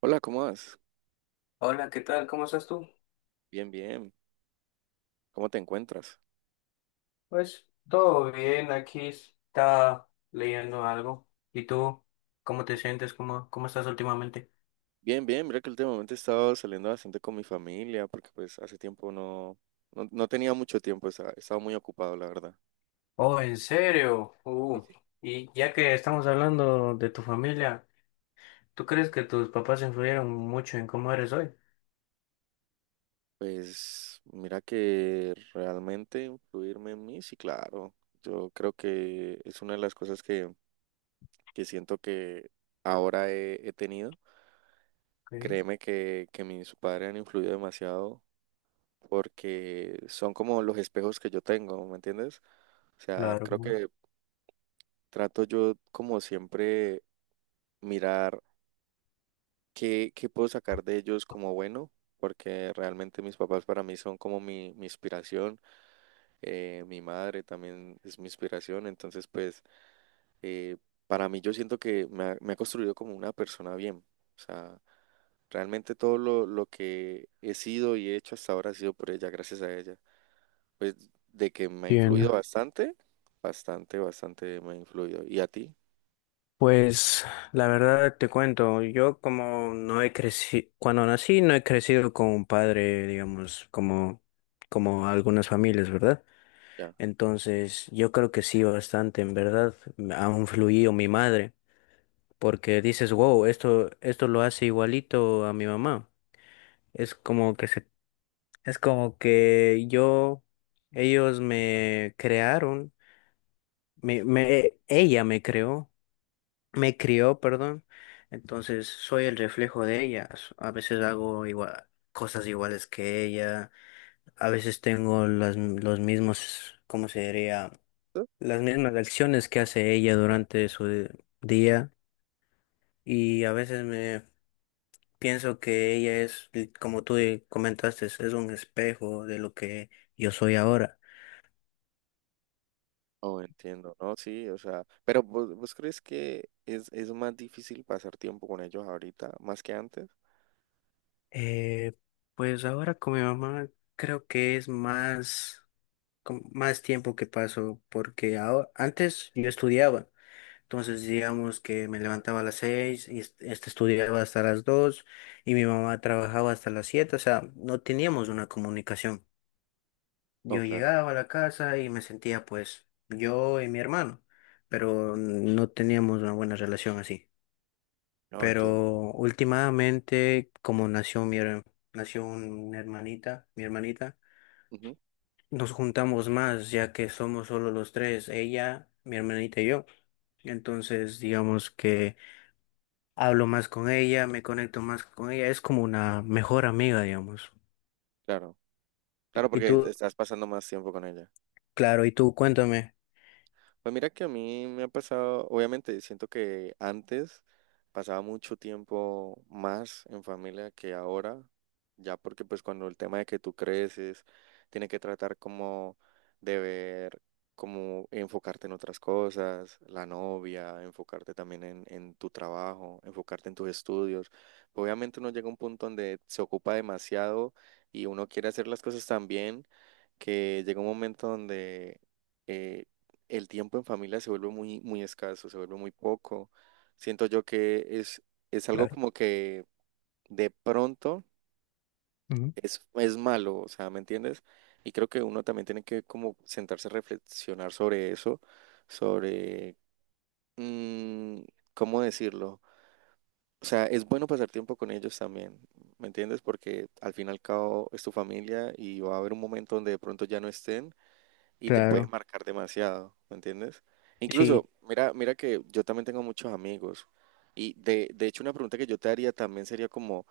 Hola, ¿cómo vas? Hola, ¿qué tal? ¿Cómo estás tú? Bien, bien. ¿Cómo te encuentras? Pues todo bien, aquí está leyendo algo. ¿Y tú? ¿Cómo te sientes? ¿Cómo estás últimamente? Bien, bien. Mira que últimamente he estado saliendo bastante con mi familia porque pues hace tiempo no tenía mucho tiempo, estaba muy ocupado, la verdad. Oh, ¿en serio? Sí, sí. Y ya que estamos hablando de tu familia, ¿tú crees que tus papás influyeron mucho en cómo eres hoy? Pues mira que realmente influirme en mí, sí, claro. Yo creo que es una de las cosas que siento que ahora he tenido. Sí, Créeme que mis padres han influido demasiado porque son como los espejos que yo tengo, ¿me entiendes? O sea, claro. creo ¿No? que trato yo, como siempre, mirar qué puedo sacar de ellos como bueno, porque realmente mis papás para mí son como mi inspiración, mi madre también es mi inspiración, entonces pues eh, para mí yo siento que me ha construido como una persona bien, o sea, realmente todo lo que he sido y he hecho hasta ahora ha sido por ella, gracias a ella, pues de que me ha Bien, influido bastante, bastante me ha influido. ¿Y a ti? pues la verdad te cuento, yo como no he crecido, cuando nací no he crecido con un padre, digamos, como algunas familias, ¿verdad? Ya. Entonces, yo creo que sí, bastante, en verdad, me ha influido mi madre, porque dices, wow, esto lo hace igualito a mi mamá. Es como que se, es como que yo, Ellos me crearon, ella me creó, me crió, perdón. Entonces, soy el reflejo de ella. A veces hago igual, cosas iguales que ella, a veces tengo los mismos, ¿cómo se diría? ¿Tú? Las mismas acciones que hace ella Ya. durante su día, y a veces me pienso que ella es, como tú comentaste, es un espejo de lo que yo soy ahora. Oh, entiendo, ¿no? Sí, o sea, pero ¿vos crees que es más difícil pasar tiempo con ellos ahorita, más que antes? Eh, pues ahora con mi mamá creo que es más, con más tiempo que paso porque ahora, antes yo estudiaba. Entonces digamos que me levantaba a las 6 y estudiaba hasta las 2, y mi mamá trabajaba hasta las 7, o sea, no teníamos una comunicación. Oh, Yo claro, llegaba a la casa y me sentía pues yo y mi hermano, pero no teníamos una buena relación así. no, entiendo. Pero últimamente, como nació una hermanita, mi hermanita, Ujú. nos juntamos más ya que somos solo los tres, ella, mi hermanita y yo. Entonces, digamos que hablo más con ella, me conecto más con ella, es como una mejor amiga, digamos. Claro, claro, Y porque tú, estás pasando más tiempo con ella. claro, y tú, cuéntame. Pues mira que a mí me ha pasado, obviamente siento que antes pasaba mucho tiempo más en familia que ahora, ya porque pues cuando el tema de que tú creces, tiene que tratar como de ver, como enfocarte en otras cosas, la novia, enfocarte también en tu trabajo, enfocarte en tus estudios. Obviamente uno llega a un punto donde se ocupa demasiado y uno quiere hacer las cosas también que llega un momento donde eh, el tiempo en familia se vuelve muy, muy escaso, se vuelve muy poco. Siento yo que es algo Claro. como que de pronto Ujú. Es malo, o sea, ¿me entiendes? Y creo que uno también tiene que como sentarse a reflexionar sobre eso, sobre, mm, ¿cómo decirlo? O sea, es bueno pasar tiempo con ellos también, ¿me entiendes? Porque al fin y al cabo es tu familia y va a haber un momento donde de pronto ya no estén y te puedes Claro, marcar demasiado, ¿me entiendes? sí. Incluso, mira, mira que yo también tengo muchos amigos y de hecho una pregunta que yo te haría también sería como,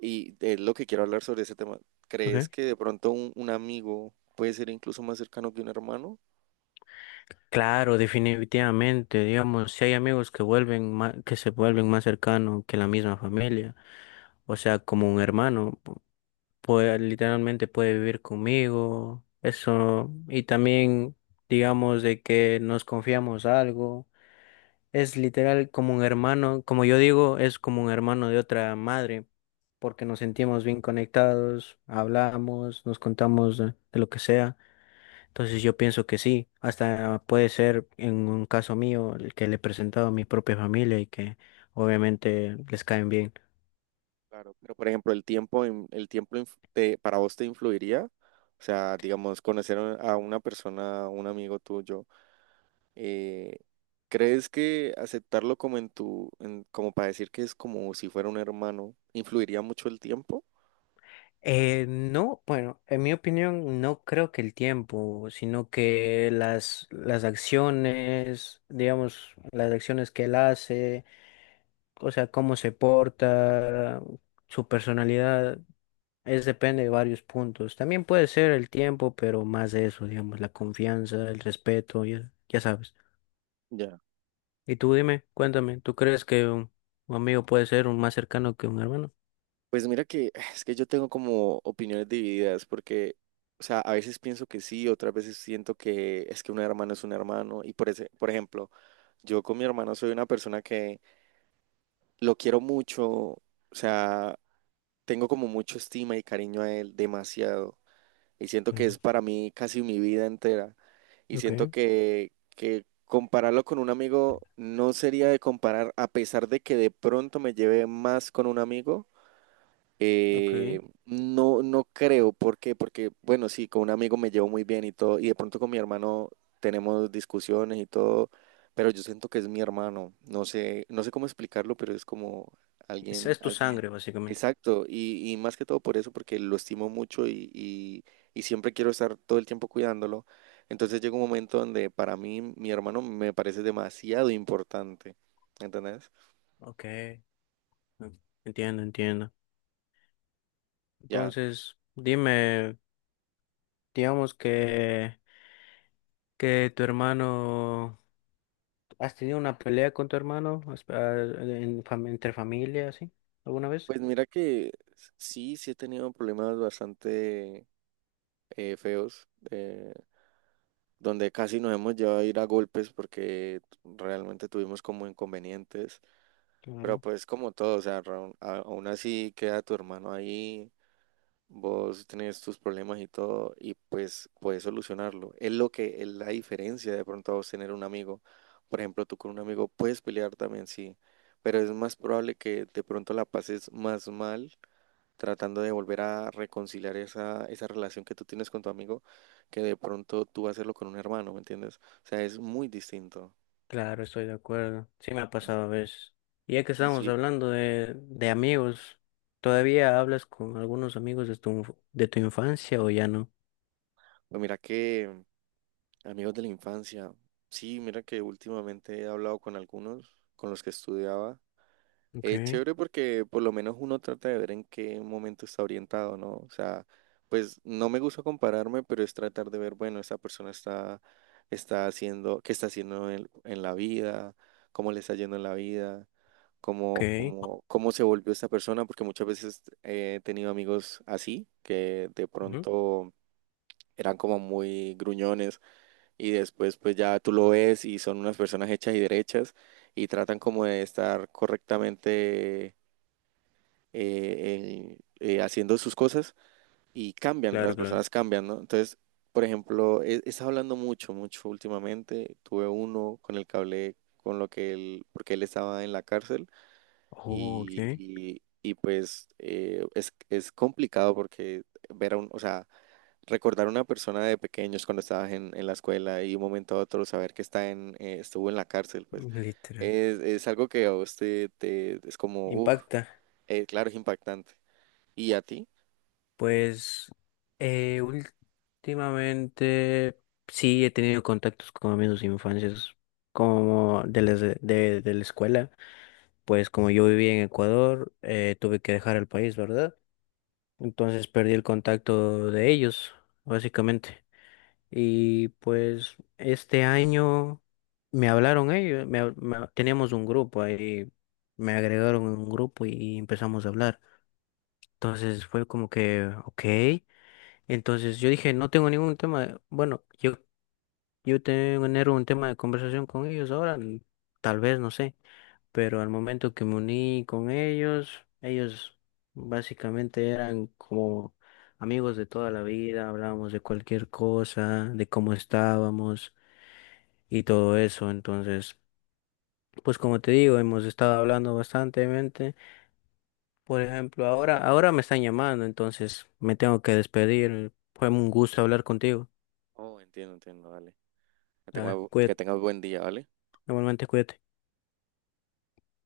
y es lo que quiero hablar sobre ese tema, ¿crees que de pronto un amigo puede ser incluso más cercano que un hermano? Claro, definitivamente, digamos, si hay amigos que se vuelven más cercanos que la misma familia, o sea, como un hermano, puede, literalmente puede vivir conmigo, eso, y también, digamos, de que nos confiamos algo, es literal como un hermano, como yo digo, es como un hermano de otra madre, porque nos sentimos bien conectados, hablamos, nos contamos de lo que sea. Entonces yo pienso que sí, hasta puede ser en un caso mío el que le he presentado a mi propia familia y que obviamente les caen bien. Claro. Pero por ejemplo, el tiempo, en- el tiempo inf- te- para vos te influiría, o sea, digamos, conocer a una persona, un amigo tuyo. Eh, ¿Crees que aceptarlo como en tu, como para decir que es como si fuera un hermano, influiría mucho el tiempo? No, bueno, en mi opinión no creo que el tiempo, sino que las acciones, digamos, las acciones que él hace, o sea, cómo se porta, su personalidad, es depende de varios puntos. También puede ser el tiempo, pero más de eso, digamos, la confianza, el respeto, ya, ya sabes. Ya, Y tú dime, cuéntame, ¿tú crees que un amigo puede ser un más cercano que un hermano? pues mira que es que yo tengo como opiniones divididas porque, o sea, a veces pienso que sí, otras veces siento que es que un hermano es un hermano y por ese, por ejemplo, yo con mi hermano soy una persona que lo quiero mucho, o sea, tengo como mucho estima y cariño a él, demasiado. Y siento que es Claro. para mí casi mi vida entera. Y Ok. siento que compararlo con un amigo no sería de comparar, a pesar de que de pronto me lleve más con un amigo. Ok. No creo, ¿por qué? Porque, bueno, sí, con un amigo me llevo muy bien y todo, y de pronto con mi hermano tenemos discusiones y todo, pero yo siento que es mi hermano, no sé, no sé cómo explicarlo, pero es como Es tu sangre, alguien, básicamente. exacto, y más que todo por eso, porque lo estimo mucho y y siempre quiero estar todo el tiempo cuidándolo, entonces llega un momento donde para mí mi hermano me parece demasiado importante, ¿entendés? Ok. Mm, entiendo, entiendo. Ya. Entonces, dime, digamos que tu hermano, ¿has tenido una pelea con tu hermano? ¿En entre familia, así, alguna vez? Pues mira que sí, sí he tenido problemas bastante feos, donde casi nos hemos llevado a ir a golpes porque realmente tuvimos como inconvenientes, pero Claro. pues como todo, o sea, aún así queda tu hermano ahí, vos tenés tus problemas y todo, y pues puedes solucionarlo. Es lo que es la diferencia de pronto a vos tener un amigo. Por ejemplo, tú con un amigo puedes pelear también, sí, pero es más probable que de pronto la pases más mal tratando de volver a reconciliar esa, esa relación que tú tienes con tu amigo, que de pronto tú hacerlo con un hermano, ¿me entiendes? O sea, es muy distinto. Claro, estoy de acuerdo. Sí me ha pasado a veces. Y ya que Y estamos sí, hablando de amigos, ¿todavía hablas con algunos amigos de de tu infancia o ya no? pues mira que amigos de la infancia, sí, mira que últimamente he hablado con algunos con los que estudiaba. Ok, Es chévere porque por lo menos uno trata de ver en qué momento está orientado, ¿no? O sea, pues no me gusta compararme, pero es tratar de ver, bueno, esta persona está haciendo, qué está haciendo en la vida, cómo le está yendo en la vida, ok. Cómo se volvió esta persona, porque muchas veces he tenido amigos así, que de Ujú. pronto eran como muy gruñones y después pues ya tú lo ves y son unas personas hechas y derechas y tratan como de estar correctamente eh, eh, haciendo sus cosas y cambian, Claro, las claro. personas cambian, ¿no? Entonces, por ejemplo, he estado hablando mucho, mucho últimamente. Tuve uno con el que hablé con lo que él, porque él estaba en la cárcel Oh, y, ok. y- pues es complicado porque ver a un, o sea, recordar a una persona de pequeños cuando estabas en la escuela y de un momento a otro saber que está estuvo en la cárcel, pues Literal. Es algo que a usted es como, uff, Impacta. claro, es impactante. ¿Y a ti? Pues últimamente sí he tenido contactos con amigos de infancias como de la escuela. Pues como yo viví en Ecuador, tuve que dejar el país, ¿verdad? Entonces perdí el contacto de ellos, básicamente. Y pues este año me hablaron ellos, teníamos un grupo ahí, me agregaron en un grupo y empezamos a hablar. Entonces fue como que, ok, entonces yo dije, no tengo ningún tema, bueno, yo tener un tema de conversación con ellos ahora, tal vez, no sé, pero al momento que me uní con ellos, ellos básicamente eran como amigos de toda la vida, hablábamos de cualquier cosa, de cómo estábamos y todo eso. Entonces, pues como te digo, hemos estado hablando bastantemente. Por ejemplo, ahora me están llamando, entonces me tengo que despedir. Fue un gusto hablar contigo. Oh, entiendo, entiendo, vale. Que Ah, que cuídate, tengas buen día, ¿vale? normalmente cuídate.